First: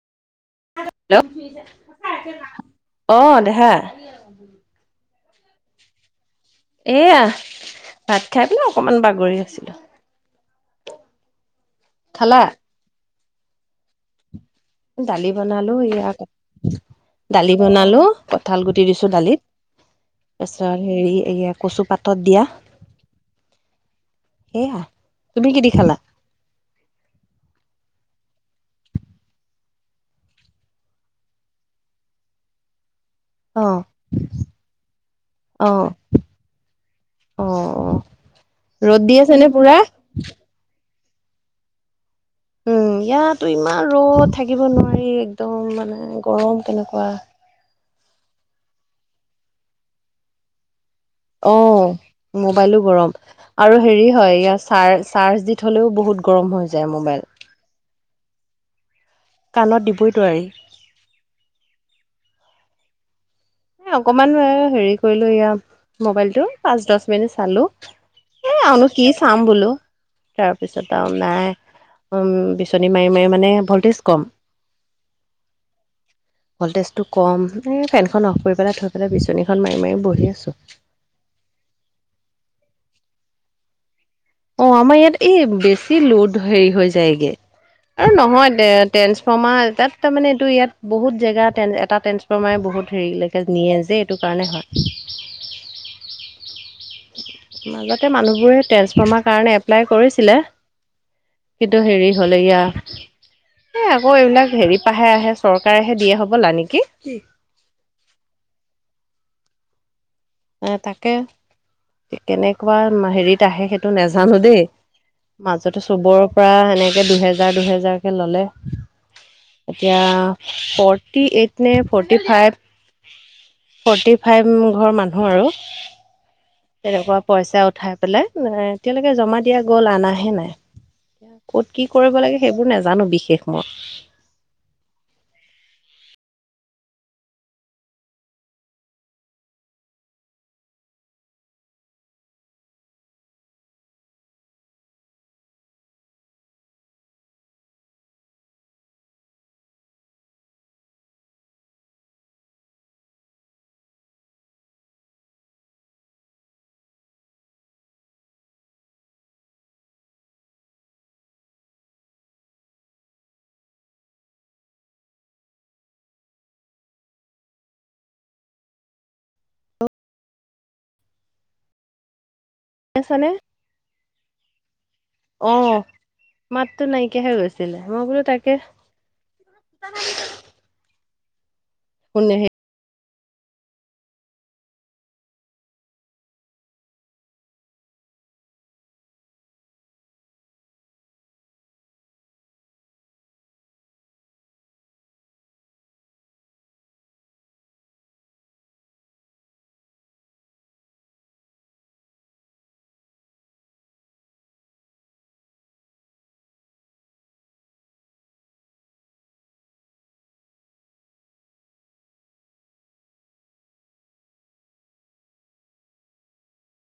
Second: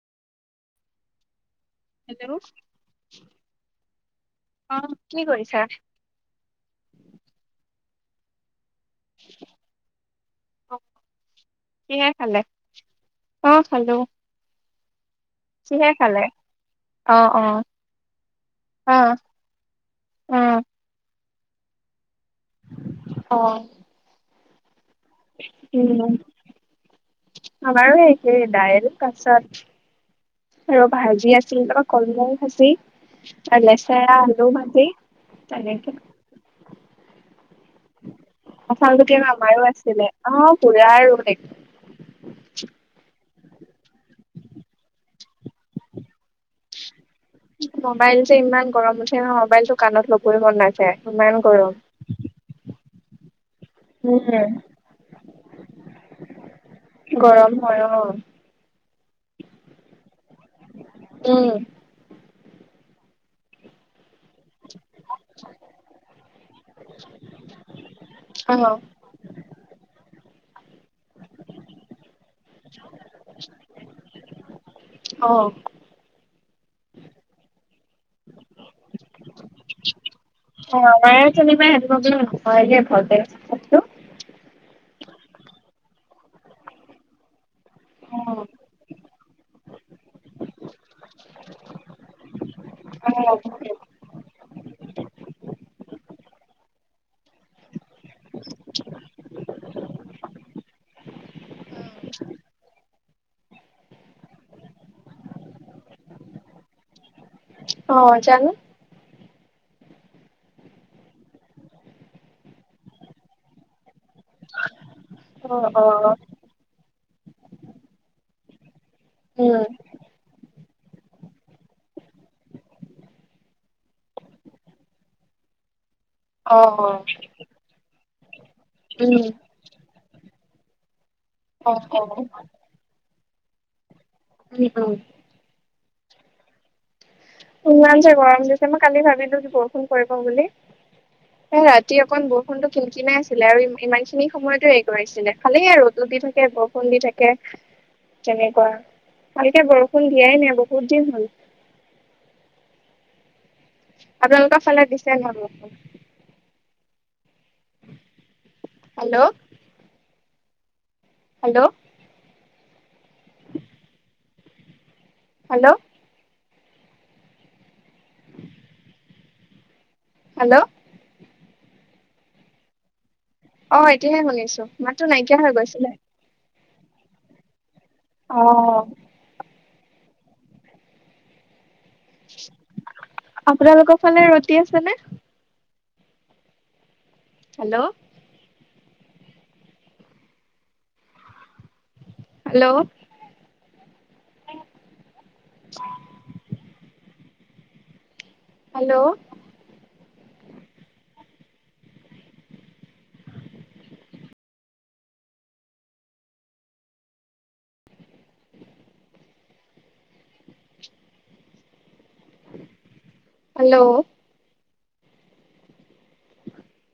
Hello অ দেহা। অ', কি কৰিছা? এয়া ভাত খাই পাই অকমান বাগৰি আছিলোঁ। কিহে খালে? খালোঁ দালি বনালো ইয়া অ', দালি অ', বনালো কঁঠাল গুটি দিছো অ', দালিত। অ', অ', তাৰপাছত হেৰি এইয়া। কচু পাতত দিয়া, সেয়া। তুমি কি দি খালা? উ আ বাৰ। এ দাইল তাৰপাছত আৰু ভাজি আছিল তাৰপৰা কলমৌ ভাজি। আৰু অ' লেচেৰা ৰা আলু মাজি অ' তেনেকে। অ' অ' কঠাল ৰ'দ গুটি দি আছে নে আমাৰো পুৰা? আছিলে অ পুৰা আৰু। [unintelligible] এয়াতো ইমান ৰ'দ থাকিব নোৱাৰি একদম মানে গৰম কেনেকুৱা,,। মোবাইল যে ইমান গৰম উঠে নহয় মোবাইলতটো কাণত লবই মন নাযায়। ইমান অ গৰম। মোবাইলো গৰম। আৰু হেৰি হয় উম, ইয়াৰ চাৰ চাৰ্জ দি থলেও বহুত গৰম হৈ যায় মোবাইল। গৰম হয় অ', কাণত দিবই দোৱাৰি। উম, অকমান হেৰি কৰিলো এয়া মোবাইলটো পাঁচ দহ মিনিট চালো। এ অ', আৰুনো কি চাম বলো। তাৰপিছত আৰু নাই বিচনী মাৰি মাৰি মানে ভল্টেজ কম। অহ। ভল্টেজটো কম এই ফেনখন অফ কৰি পেলাই থৈ পেলাই বিচনীখন মাৰি মাৰি বহি আছে। অ ম চনেমা হেব বো নহয় যে ভাৰতে অ আমাৰ ইয়াত এই বেছি লোড হেৰি হৈ যায়গে,। আৰু অ'। নহয় দে ট্ৰেন্সফৰ্মাৰ। তাত তাৰমানে এইটো ইয়াত বহুত জেগাত ট্ৰেন এটা ট্ৰেন্সফৰ্মাৰে বহুত হেৰিলৈকে নিয়ে অ যে এইটো কাৰণে হয়--্। মাজতে মানুহবোৰে ট্ৰেন্সফৰ্মাৰ কাৰণে এপ্লাই কৰিছিলে। ব্ৰ কিন্তু হেৰি হ'লে গে আ এ', আকৌ এইবিলাক হেৰি পাহে আহে চৰকাৰেহে দিয়ে হবলা নেকি? অ', জানোঁ এ', তাকে কেনেকুৱা হেৰিত আহে সেই নেজানো দেই অ মাজতে অ চবৰ পৰা এনেকে দুহেজাৰ দুহেজাৰ কে ললে, উম এতিয়া। ফৰ্টি এইট নে ফৰ্টি ফাইভ, ফৰ্টি ফাইভ ঘৰ মানুহ। ঘৰ আৰু অ তেনেকুৱা পইচা উঠাই। পেলাই এতিয়ালৈকে উম জমা দিয়া গ'ল আনাহে নাই। অ ক'ত কি অ কৰিব উম লাগে সেইবোৰ নাজানোঁ বিশেষ মই। উম', উম',। ইমান যে গৰম দিছে মই কালি ভাবিলোঁ যে কি বৰষুণ পৰিব বুলি। এ ৰাতি অকন বৰষুণটো কিন কিনাই আছিলে আৰু ইমান খিনি সময়তো হেৰি কৰাইছিলে, খালে আৰু ৰ'দত। দি থাকে বৰু দি থাকে। তেনেকুৱা, ভালকে বৰষুণ দিয়াই নাই বহুত দিন হ'ল। আপোনালোকৰ ফালে দিছে ন বৰষুণ? হেল্ল', ্ হেল্ল', ্ হেল্ল',। হেল্ল',। আছানে? অ', এতিয়াহে শুনিছোঁ, মাতটো নাইকিয়া হৈ গৈছিলে। মাতটো নাইকিয়া হয় গৈছিলে মই বোলো অ তাকে শুনে হে আপোনালোকৰ ফালে ৰ'দ দি আছে নে? Hello, hello, ' [unintelligible] hello, hello,